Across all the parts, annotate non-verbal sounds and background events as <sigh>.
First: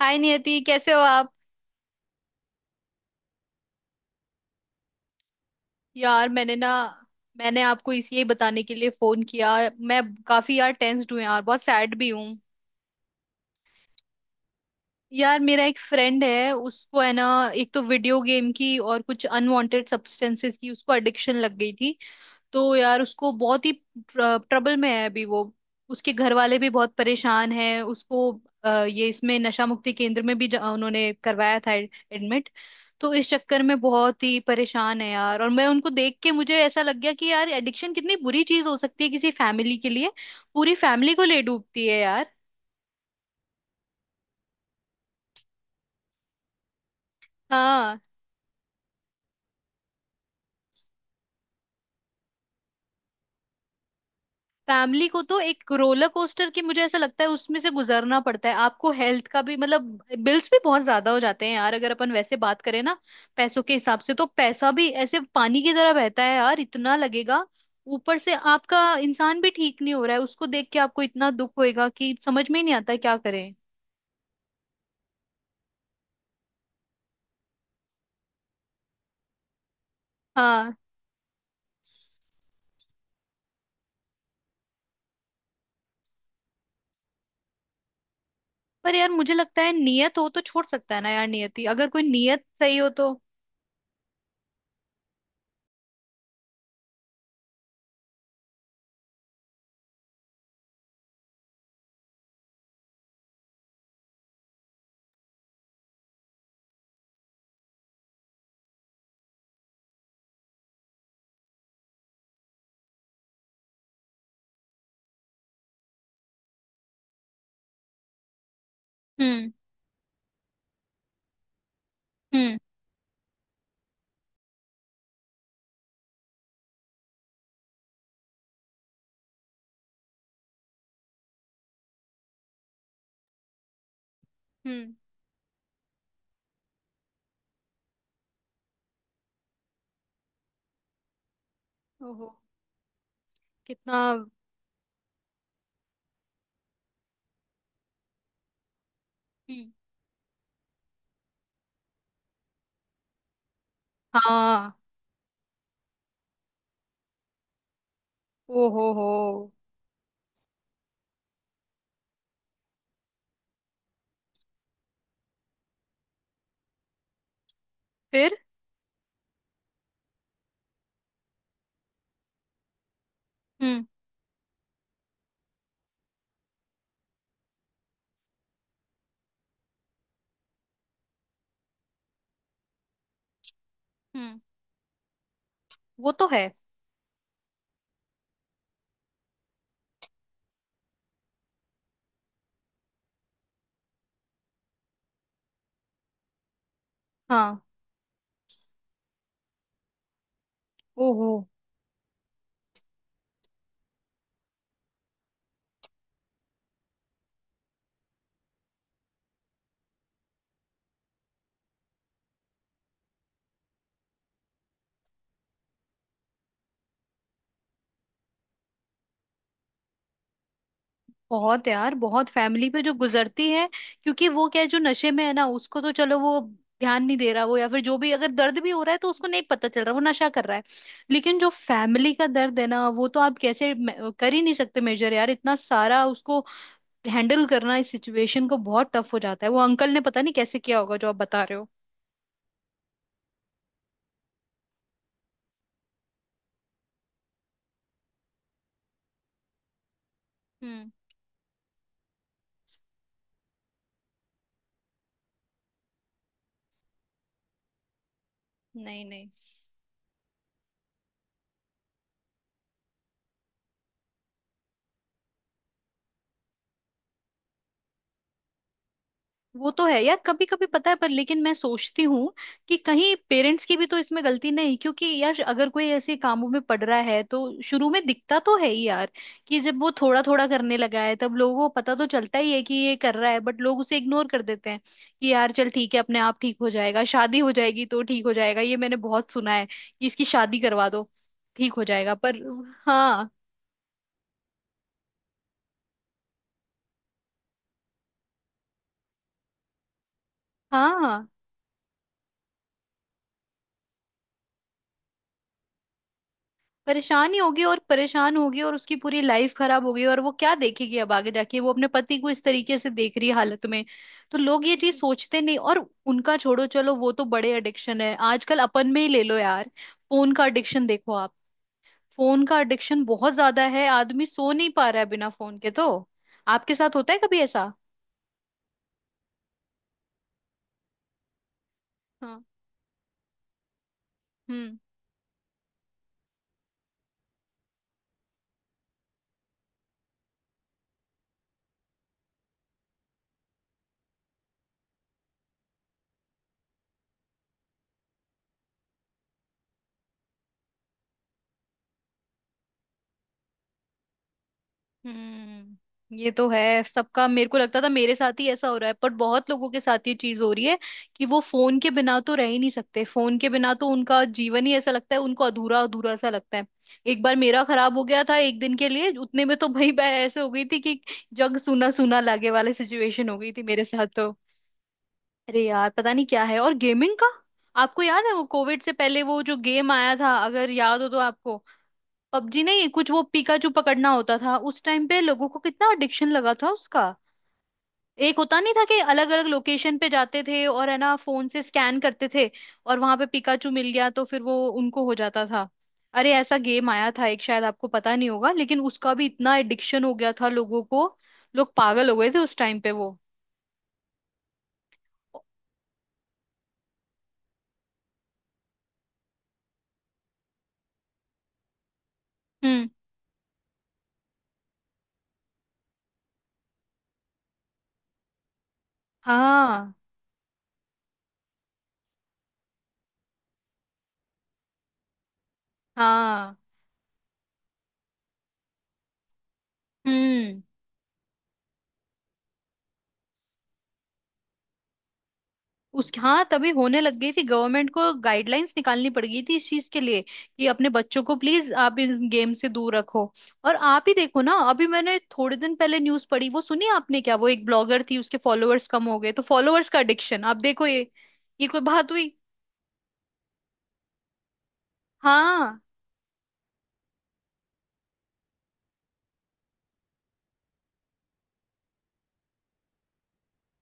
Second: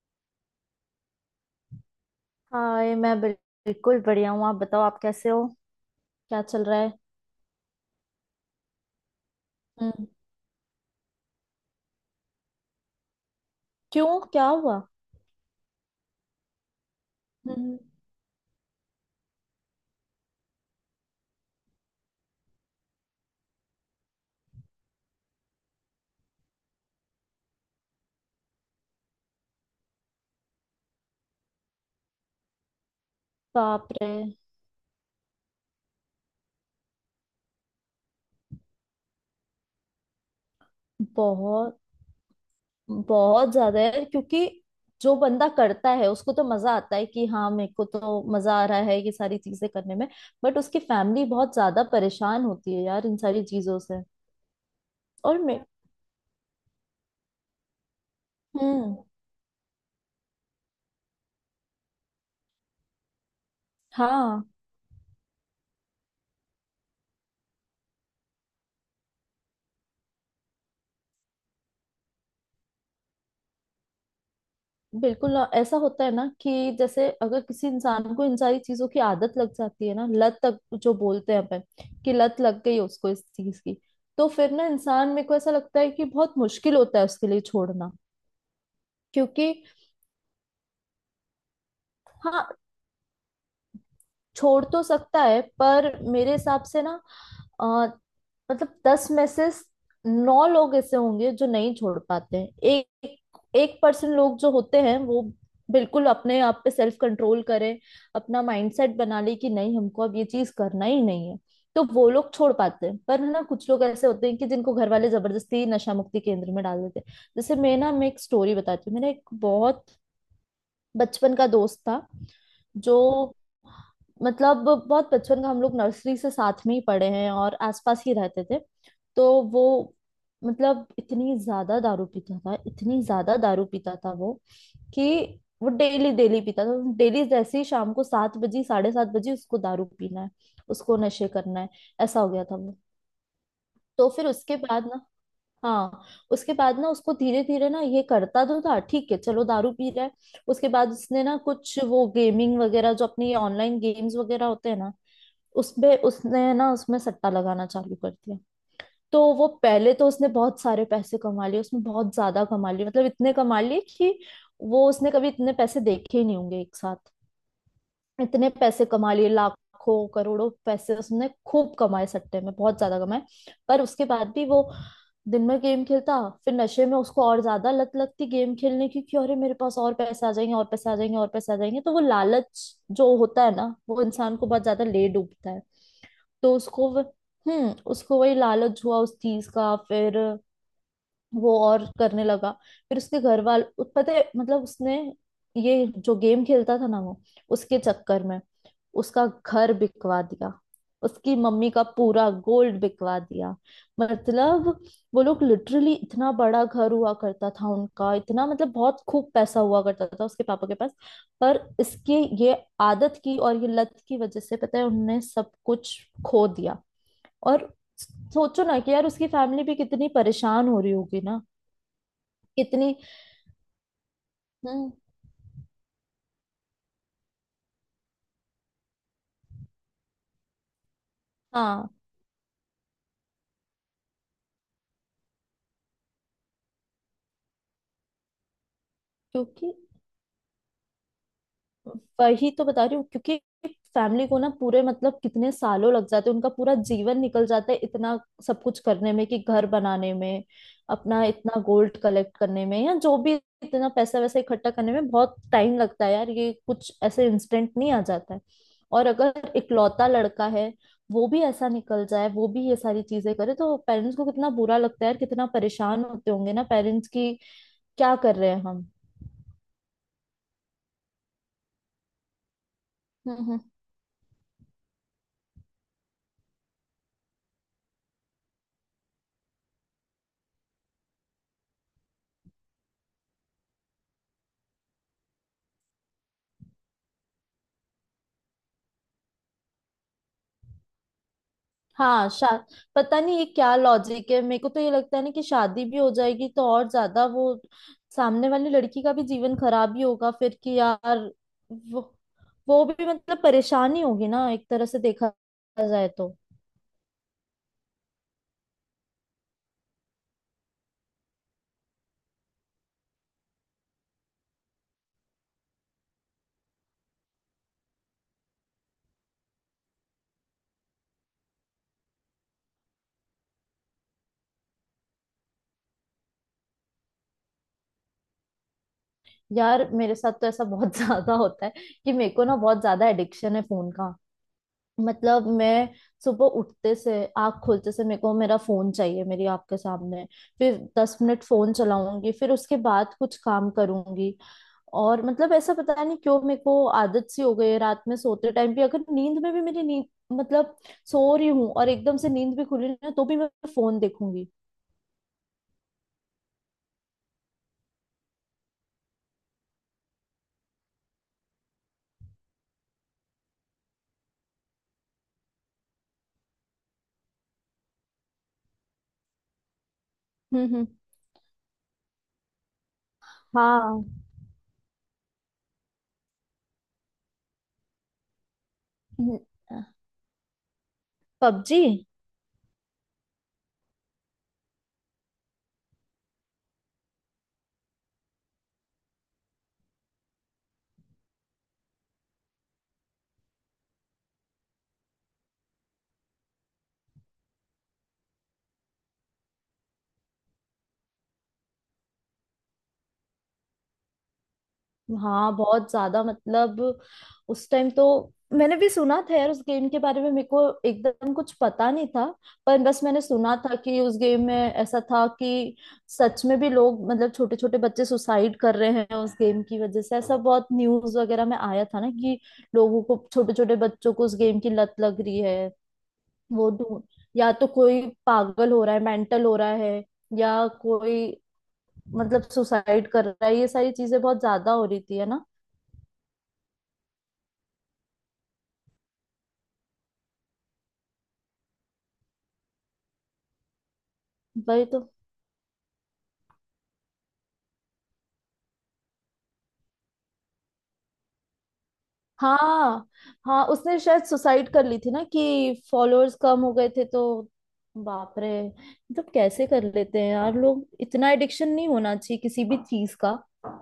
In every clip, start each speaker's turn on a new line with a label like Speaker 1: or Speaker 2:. Speaker 1: हाय नियति, कैसे हो आप?
Speaker 2: हाय मैं बिल्कुल बढ़िया हूँ। आप बताओ आप कैसे हो।
Speaker 1: यार
Speaker 2: क्या
Speaker 1: मैंने
Speaker 2: चल
Speaker 1: ना,
Speaker 2: रहा है।
Speaker 1: मैंने आपको इसलिए बताने के लिए फोन किया। मैं
Speaker 2: हम्म।
Speaker 1: काफी यार टेंस्ड हूँ यार, बहुत सैड भी हूँ।
Speaker 2: क्यों क्या हुआ।
Speaker 1: यार मेरा एक फ्रेंड है उसको, है ना, एक
Speaker 2: हम्म।
Speaker 1: तो वीडियो गेम की और कुछ अनवांटेड सब्सटेंसेस की उसको एडिक्शन लग गई थी। तो यार उसको बहुत ही ट्रबल में है अभी वो। उसके घर वाले भी बहुत परेशान हैं उसको। ये इसमें नशा मुक्ति केंद्र में भी उन्होंने करवाया था एडमिट। तो इस चक्कर में
Speaker 2: बाप रे।
Speaker 1: बहुत ही परेशान है यार। और मैं उनको देख के मुझे ऐसा लग गया कि यार एडिक्शन कितनी बुरी चीज हो सकती है किसी फैमिली के लिए। पूरी फैमिली को ले
Speaker 2: बहुत
Speaker 1: डूबती है यार।
Speaker 2: बहुत ज्यादा है क्योंकि जो बंदा करता है उसको तो मजा आता है कि हाँ मेरे को
Speaker 1: हाँ।
Speaker 2: तो मजा आ रहा है ये सारी चीजें करने में। बट उसकी फैमिली बहुत ज्यादा परेशान होती है यार इन सारी चीजों से।
Speaker 1: फैमिली को तो
Speaker 2: और मैं।
Speaker 1: एक रोलर कोस्टर की मुझे ऐसा लगता है उसमें से गुजरना पड़ता है आपको।
Speaker 2: हम्म।
Speaker 1: हेल्थ का भी मतलब बिल्स भी बहुत ज्यादा हो जाते हैं यार, अगर अपन वैसे बात करें ना। पैसों के हिसाब से तो
Speaker 2: हाँ।
Speaker 1: पैसा भी ऐसे पानी की तरह बहता है यार, इतना लगेगा। ऊपर से आपका इंसान भी ठीक नहीं हो रहा है, उसको देख के आपको इतना दुख होएगा कि समझ में ही नहीं आता क्या करें।
Speaker 2: बिल्कुल ना, ऐसा होता है ना कि जैसे अगर किसी इंसान को इन सारी चीजों की आदत लग जाती है ना लत तक
Speaker 1: हाँ।
Speaker 2: जो बोलते हैं अपन कि लत लग गई उसको इस चीज की। तो फिर ना इंसान मेरे को ऐसा लगता है कि बहुत मुश्किल होता है उसके लिए छोड़ना।
Speaker 1: पर यार मुझे
Speaker 2: क्योंकि
Speaker 1: लगता है नियत हो तो छोड़ सकता है ना यार। नियति, अगर कोई नियत
Speaker 2: हाँ
Speaker 1: सही हो तो।
Speaker 2: छोड़ तो सकता है पर मेरे हिसाब से ना। अ, मतलब 10 में से नौ लोग ऐसे होंगे जो नहीं छोड़ पाते हैं। एक एक परसेंट लोग जो होते हैं वो बिल्कुल अपने आप पे सेल्फ कंट्रोल करें। अपना माइंडसेट बना ले कि नहीं हमको अब ये चीज करना ही नहीं है। तो वो लोग छोड़ पाते हैं पर है ना कुछ लोग ऐसे होते हैं कि जिनको घर वाले जबरदस्ती नशा मुक्ति केंद्र में डाल देते हैं जैसे मैं ना मैं एक स्टोरी बताती हूँ। मेरा एक
Speaker 1: हम्म।
Speaker 2: बहुत बचपन का दोस्त था
Speaker 1: हम्म।
Speaker 2: जो मतलब बहुत बचपन का हम लोग नर्सरी से साथ में ही पढ़े हैं और आसपास ही रहते थे। तो वो मतलब इतनी ज्यादा दारू पीता था इतनी ज्यादा दारू पीता था वो
Speaker 1: हम्म।
Speaker 2: कि वो डेली डेली पीता था डेली जैसे ही शाम को 7 बजे 7:30 बजे उसको दारू पीना है। उसको नशे करना है। ऐसा
Speaker 1: ओहो,
Speaker 2: हो गया था वो।
Speaker 1: कितना!
Speaker 2: तो फिर उसके बाद ना। हाँ। उसके बाद ना उसको धीरे धीरे ना ये करता तो था ठीक है चलो
Speaker 1: हम्म।
Speaker 2: दारू पी रहा है। उसके बाद उसने ना कुछ वो गेमिंग वगैरह जो अपने ऑनलाइन गेम्स वगैरह होते हैं
Speaker 1: हाँ।
Speaker 2: ना उसमें उसने ना उसमें सट्टा लगाना चालू कर दिया।
Speaker 1: ओहो हो।
Speaker 2: तो वो पहले तो उसने बहुत सारे पैसे कमा लिए उसने बहुत ज्यादा कमा लिए मतलब इतने कमा लिए कि वो उसने कभी इतने पैसे देखे ही नहीं होंगे एक साथ।
Speaker 1: फिर?
Speaker 2: इतने पैसे कमा लिए लाखों करोड़ों पैसे उसने खूब कमाए सट्टे में बहुत ज्यादा कमाए। पर
Speaker 1: हम्म।
Speaker 2: उसके बाद भी वो दिन में गेम खेलता। फिर नशे में उसको और ज्यादा लत लगती गेम खेलने की कि अरे मेरे पास और पैसे आ जाएंगे और पैसे आ जाएंगे और पैसे आ जाएंगे तो वो लालच जो होता है ना वो इंसान
Speaker 1: हम्म।
Speaker 2: को बहुत ज्यादा ले डूबता है।
Speaker 1: वो तो है।
Speaker 2: तो उसको उसको वही लालच हुआ उस चीज का फिर वो और करने लगा। फिर उसके घर वाल पता है मतलब उसने ये जो गेम खेलता था ना वो
Speaker 1: हाँ।
Speaker 2: उसके चक्कर में उसका घर बिकवा दिया।
Speaker 1: ओहो।
Speaker 2: उसकी मम्मी का पूरा गोल्ड बिकवा दिया। मतलब वो लोग लिटरली इतना बड़ा घर हुआ करता था उनका इतना मतलब बहुत खूब पैसा हुआ करता था उसके पापा के पास। पर इसके ये आदत की और ये लत की वजह से पता है उनने सब कुछ खो दिया। और सोचो ना कि यार उसकी फैमिली भी कितनी परेशान हो रही होगी ना
Speaker 1: बहुत यार, बहुत फैमिली पे जो
Speaker 2: कितनी।
Speaker 1: गुजरती है। क्योंकि वो क्या है, जो
Speaker 2: हम्म।
Speaker 1: नशे में है ना, उसको तो चलो वो ध्यान नहीं दे रहा वो, या फिर जो भी अगर दर्द भी हो रहा है तो उसको नहीं पता चल रहा, वो नशा कर रहा है। लेकिन जो
Speaker 2: हाँ।
Speaker 1: फैमिली का दर्द है ना वो तो आप कैसे कर ही नहीं सकते मेजर। यार इतना सारा उसको हैंडल करना, इस सिचुएशन को, बहुत टफ हो जाता है। वो
Speaker 2: क्योंकि
Speaker 1: अंकल ने पता नहीं कैसे किया होगा जो आप बता रहे हो।
Speaker 2: वही तो बता रही हूँ क्योंकि फैमिली को ना पूरे मतलब कितने सालों लग जाते हैं उनका पूरा जीवन निकल जाता है इतना सब कुछ करने में कि घर बनाने में
Speaker 1: हम्म।
Speaker 2: अपना इतना गोल्ड कलेक्ट करने में या जो भी इतना पैसा वैसा इकट्ठा करने में बहुत टाइम लगता है यार। ये कुछ ऐसे इंस्टेंट नहीं आ जाता है।
Speaker 1: नहीं
Speaker 2: और
Speaker 1: नहीं।
Speaker 2: अगर इकलौता लड़का है वो भी ऐसा निकल जाए वो भी ये सारी चीजें करे तो पेरेंट्स को कितना बुरा लगता है यार कितना परेशान होते होंगे ना पेरेंट्स की क्या कर रहे हैं हम।
Speaker 1: वो तो है यार, कभी कभी पता है पर, लेकिन मैं सोचती हूँ कि कहीं
Speaker 2: हम्म।
Speaker 1: पेरेंट्स की भी तो इसमें गलती नहीं, क्योंकि यार अगर कोई ऐसे कामों में पड़ रहा है तो शुरू में दिखता तो है ही यार। कि जब वो थोड़ा थोड़ा करने लगा है तब लोगों को पता तो चलता ही है कि ये कर रहा है, बट लोग उसे इग्नोर कर देते हैं कि यार चल ठीक है, अपने आप ठीक हो जाएगा, शादी हो जाएगी तो ठीक हो जाएगा। ये मैंने बहुत सुना है कि इसकी शादी करवा दो, ठीक हो जाएगा,
Speaker 2: हाँ
Speaker 1: पर।
Speaker 2: शाद पता
Speaker 1: हाँ।
Speaker 2: नहीं ये क्या लॉजिक है मेरे को तो ये लगता है ना कि शादी भी हो जाएगी तो और ज्यादा वो सामने वाली लड़की का भी जीवन खराब ही होगा फिर कि
Speaker 1: हाँ,
Speaker 2: यार वो वो भी मतलब परेशानी होगी ना एक तरह से देखा जाए तो।
Speaker 1: परेशान ही होगी, और परेशान होगी, और उसकी पूरी लाइफ खराब होगी, और वो क्या देखेगी अब आगे जाके, वो अपने पति को इस तरीके से देख रही है हालत में। तो लोग ये चीज सोचते नहीं। और उनका छोड़ो, चलो वो तो बड़े एडिक्शन है, आजकल अपन में ही ले लो यार। फोन का एडिक्शन देखो आप। फोन का एडिक्शन बहुत ज्यादा है, आदमी सो नहीं पा रहा है बिना फोन के तो। आपके साथ होता है कभी ऐसा?
Speaker 2: यार मेरे साथ तो ऐसा बहुत <laughs> ज्यादा होता है कि मेरे
Speaker 1: हाँ।
Speaker 2: को ना बहुत ज्यादा एडिक्शन है फोन का।
Speaker 1: हम्म।
Speaker 2: मतलब मैं सुबह उठते से आँख खोलते से मेरे को मेरा फोन चाहिए मेरी आँख के सामने। फिर 10 मिनट फोन चलाऊंगी फिर उसके बाद कुछ काम करूंगी। और मतलब ऐसा पता नहीं क्यों मेरे को आदत सी हो गई है रात में सोते टाइम भी अगर नींद में भी मेरी नींद मतलब सो रही हूँ और एकदम से नींद भी खुली ना तो भी मैं फोन देखूंगी।
Speaker 1: हम्म। ये तो है सबका। मेरे को लगता था मेरे साथ ही ऐसा हो रहा है, पर बहुत लोगों के साथ ये चीज हो रही है कि वो फोन के बिना तो रह ही नहीं सकते। फोन के बिना तो उनका जीवन ही ऐसा लगता है उनको, अधूरा अधूरा सा लगता है। एक बार मेरा खराब हो गया था एक दिन के लिए, उतने में तो भाई मैं ऐसे हो गई थी
Speaker 2: हम्म।
Speaker 1: कि जग सूना सूना लागे वाली सिचुएशन हो गई थी मेरे साथ
Speaker 2: हाँ।
Speaker 1: तो। अरे यार पता नहीं क्या है। और गेमिंग का, आपको याद है वो कोविड से पहले वो जो गेम आया था, अगर याद हो तो आपको?
Speaker 2: पबजी।
Speaker 1: पबजी नहीं, कुछ वो पिकाचू पकड़ना होता था, उस टाइम पे लोगों को कितना एडिक्शन लगा था उसका। एक होता नहीं था कि अलग अलग लोकेशन पे जाते थे और है ना फोन से स्कैन करते थे, और वहां पे पिकाचू मिल गया तो फिर वो उनको हो जाता था। अरे ऐसा गेम आया था एक, शायद आपको पता नहीं होगा, लेकिन उसका भी इतना एडिक्शन हो गया था लोगों को। लोग पागल हो गए थे उस टाइम पे वो।
Speaker 2: हाँ बहुत ज्यादा मतलब उस टाइम तो मैंने भी सुना था यार उस गेम के बारे में। मेरे को एकदम कुछ पता नहीं था पर
Speaker 1: हम्म।
Speaker 2: बस मैंने सुना था कि उस गेम में ऐसा था कि सच में भी लोग मतलब छोटे छोटे बच्चे सुसाइड कर रहे हैं उस गेम की
Speaker 1: हाँ।
Speaker 2: वजह से ऐसा बहुत न्यूज वगैरह में आया था ना कि लोगों को छोटे छोटे बच्चों को उस गेम की लत लग रही है।
Speaker 1: हाँ।
Speaker 2: वो ढूंढ या तो कोई पागल हो रहा है मेंटल हो रहा है
Speaker 1: हम्म।
Speaker 2: या कोई मतलब सुसाइड कर रहा है ये सारी चीजें बहुत ज्यादा हो रही थी है ना।
Speaker 1: उस, हाँ तभी होने लग गई थी, गवर्नमेंट को गाइडलाइंस निकालनी पड़ गई थी इस चीज के लिए कि अपने बच्चों को प्लीज आप इस गेम से दूर रखो। और आप ही देखो ना,
Speaker 2: वही
Speaker 1: अभी
Speaker 2: तो।
Speaker 1: मैंने थोड़े दिन पहले न्यूज पढ़ी, वो सुनी आपने क्या? वो एक ब्लॉगर थी, उसके फॉलोअर्स कम हो गए तो, फॉलोअर्स का एडिक्शन आप देखो, ये कोई बात हुई?
Speaker 2: हाँ हाँ उसने शायद सुसाइड कर ली थी ना कि
Speaker 1: हाँ।
Speaker 2: फॉलोअर्स कम हो गए थे तो। बाप रे मतलब कैसे कर लेते हैं यार लोग इतना एडिक्शन नहीं होना चाहिए किसी भी चीज का।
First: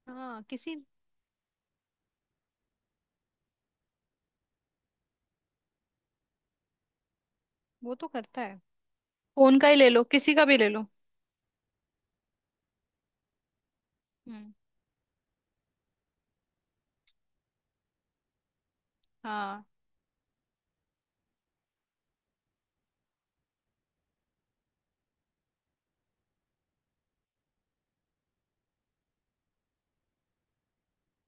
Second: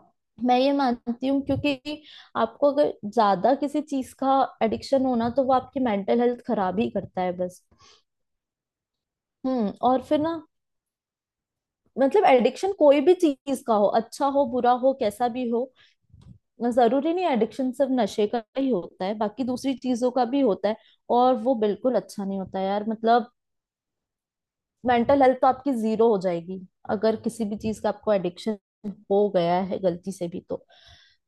Speaker 1: हाँ,
Speaker 2: मैं ये
Speaker 1: किसी।
Speaker 2: मानती हूँ क्योंकि आपको अगर ज्यादा किसी चीज का एडिक्शन होना तो वो आपकी मेंटल हेल्थ खराब ही करता है बस।
Speaker 1: वो तो करता है। फोन का
Speaker 2: हम्म।
Speaker 1: ही ले
Speaker 2: और
Speaker 1: लो,
Speaker 2: फिर
Speaker 1: किसी
Speaker 2: ना
Speaker 1: का भी ले लो।
Speaker 2: मतलब एडिक्शन कोई भी चीज का हो अच्छा हो
Speaker 1: हम्म।
Speaker 2: बुरा हो कैसा भी हो जरूरी नहीं एडिक्शन सिर्फ नशे का ही होता है बाकी
Speaker 1: हाँ,
Speaker 2: दूसरी चीजों का भी होता है। और वो बिल्कुल अच्छा नहीं होता है यार मतलब मेंटल हेल्थ तो आपकी जीरो हो जाएगी अगर किसी भी चीज का आपको एडिक्शन हो गया है गलती से भी तो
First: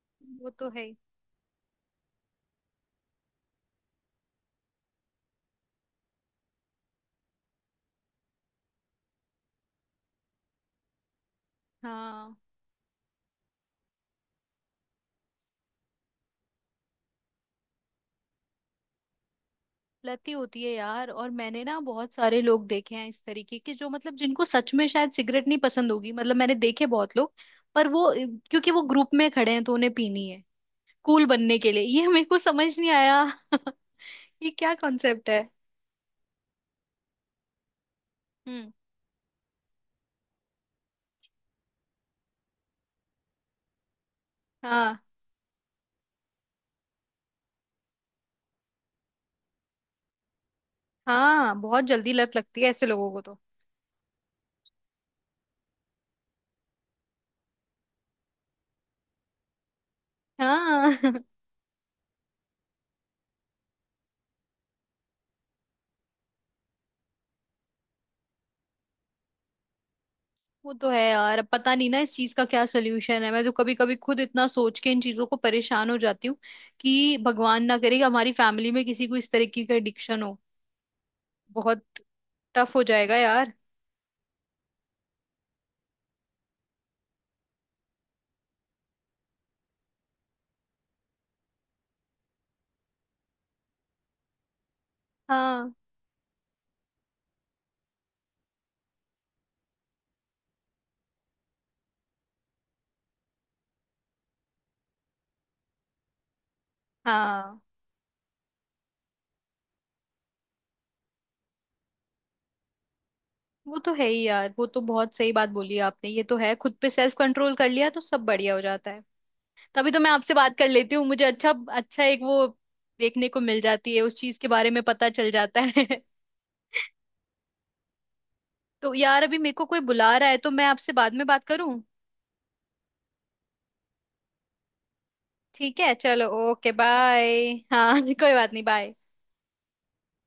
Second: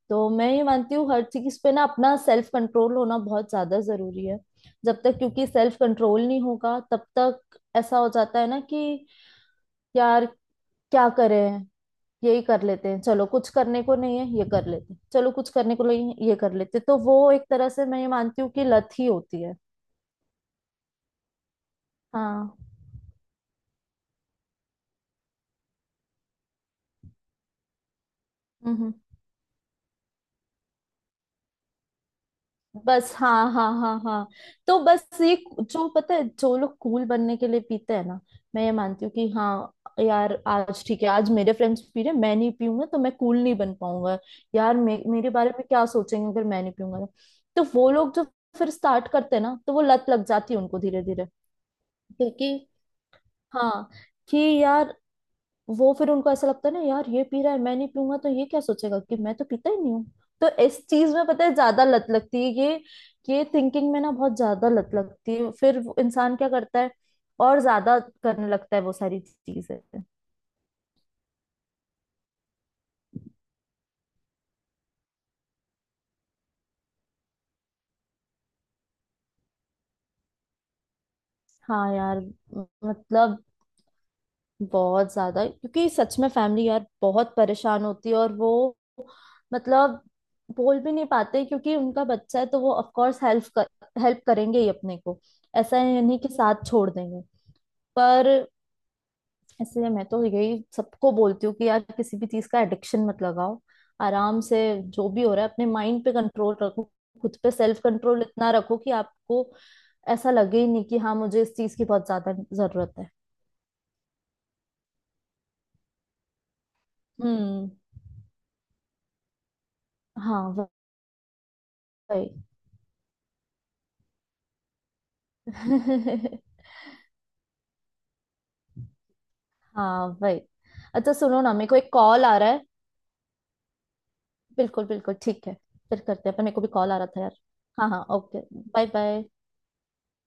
Speaker 2: तो
Speaker 1: वो
Speaker 2: मैं ये
Speaker 1: तो है
Speaker 2: मानती
Speaker 1: ही।
Speaker 2: हूँ हर चीज पे ना अपना सेल्फ कंट्रोल होना बहुत ज्यादा जरूरी है। जब तक क्योंकि सेल्फ कंट्रोल नहीं होगा तब तक ऐसा हो जाता है ना कि यार क्या करें
Speaker 1: हाँ,
Speaker 2: यही कर लेते हैं चलो कुछ करने को नहीं है ये कर लेते हैं चलो कुछ करने को नहीं है ये कर लेते हैं। तो वो एक तरह से मैं ये मानती हूँ कि लत ही होती है।
Speaker 1: लती होती है यार। और मैंने ना बहुत सारे
Speaker 2: हाँ।
Speaker 1: लोग देखे हैं इस तरीके के, जो मतलब जिनको सच में शायद सिगरेट नहीं पसंद होगी, मतलब मैंने देखे बहुत लोग, पर वो, क्योंकि वो
Speaker 2: हम्म।
Speaker 1: ग्रुप में खड़े हैं तो उन्हें पीनी है, कूल बनने के लिए। ये मेरे को समझ नहीं
Speaker 2: बस
Speaker 1: आया।
Speaker 2: हाँ
Speaker 1: <laughs>
Speaker 2: हाँ हाँ हाँ।
Speaker 1: ये क्या
Speaker 2: तो बस
Speaker 1: कॉन्सेप्ट
Speaker 2: ये
Speaker 1: है?
Speaker 2: जो पता है जो लोग कूल बनने के लिए पीते हैं ना मैं
Speaker 1: हम्म।
Speaker 2: ये मानती हूँ कि हाँ यार आज ठीक है आज मेरे फ्रेंड्स पी रहे हैं, मैं नहीं पीऊंगा तो मैं कूल नहीं बन पाऊंगा। यार
Speaker 1: हाँ,
Speaker 2: मेरे बारे में क्या सोचेंगे अगर मैं नहीं पीऊंगा तो। तो वो लोग जो फिर स्टार्ट करते हैं ना तो वो लत लग जाती है उनको धीरे धीरे।
Speaker 1: हाँ बहुत जल्दी लत लगती
Speaker 2: क्योंकि
Speaker 1: है ऐसे लोगों को तो।
Speaker 2: हाँ कि यार वो फिर उनको ऐसा लगता है ना यार ये पी रहा है मैं नहीं पीऊंगा तो ये क्या सोचेगा कि मैं तो पीता ही नहीं हूँ। तो इस
Speaker 1: हाँ।
Speaker 2: चीज
Speaker 1: <laughs>
Speaker 2: में पता है ज्यादा लत लगती है ये थिंकिंग में ना बहुत ज्यादा लत लगती है फिर वो इंसान क्या करता है और ज्यादा करने लगता है वो सारी चीजें।
Speaker 1: वो तो है यार, अब पता नहीं ना इस चीज का क्या सोल्यूशन है। मैं तो कभी कभी खुद इतना सोच के इन चीजों को परेशान हो जाती हूँ कि भगवान ना करे कि हमारी फैमिली में किसी को इस तरीके का एडिक्शन हो। बहुत
Speaker 2: हाँ यार
Speaker 1: टफ हो जाएगा
Speaker 2: मतलब
Speaker 1: यार।
Speaker 2: बहुत ज्यादा क्योंकि सच में फैमिली यार बहुत परेशान होती है और वो मतलब बोल भी नहीं पाते क्योंकि उनका बच्चा है तो वो ऑफ कोर्स हेल्प करेंगे ही अपने को।
Speaker 1: हाँ।
Speaker 2: ऐसा नहीं कि साथ छोड़ देंगे पर इसलिए मैं तो यही सबको बोलती हूँ कि यार किसी भी चीज का एडिक्शन मत लगाओ आराम से जो भी हो रहा है अपने माइंड पे कंट्रोल रखो। खुद पे
Speaker 1: हाँ,
Speaker 2: सेल्फ कंट्रोल इतना रखो कि आपको ऐसा लगे ही नहीं कि हाँ मुझे इस चीज की बहुत ज्यादा जरूरत है।
Speaker 1: वो तो है ही यार, वो तो बहुत सही बात बोली आपने, ये तो है, खुद पे सेल्फ कंट्रोल कर
Speaker 2: हम्म।
Speaker 1: लिया तो सब बढ़िया हो जाता है। तभी तो मैं आपसे बात कर
Speaker 2: हाँ
Speaker 1: लेती हूँ, मुझे अच्छा अच्छा एक
Speaker 2: वही।
Speaker 1: वो देखने को मिल जाती है, उस चीज के बारे में पता चल जाता है। <laughs>
Speaker 2: <laughs>
Speaker 1: तो यार अभी मेरे को कोई
Speaker 2: हाँ
Speaker 1: बुला रहा है,
Speaker 2: वही।
Speaker 1: तो मैं आपसे
Speaker 2: अच्छा
Speaker 1: बाद में
Speaker 2: सुनो
Speaker 1: बात
Speaker 2: ना मेरे
Speaker 1: करूँ?
Speaker 2: को एक कॉल आ रहा है बिल्कुल बिल्कुल ठीक है
Speaker 1: ठीक है,
Speaker 2: फिर
Speaker 1: चलो
Speaker 2: करते हैं पर मेरे को भी
Speaker 1: ओके
Speaker 2: कॉल आ रहा था
Speaker 1: बाय।
Speaker 2: यार। हाँ
Speaker 1: हाँ।
Speaker 2: हाँ
Speaker 1: <laughs> कोई
Speaker 2: ओके
Speaker 1: बात नहीं,
Speaker 2: बाय
Speaker 1: बाय।
Speaker 2: बाय।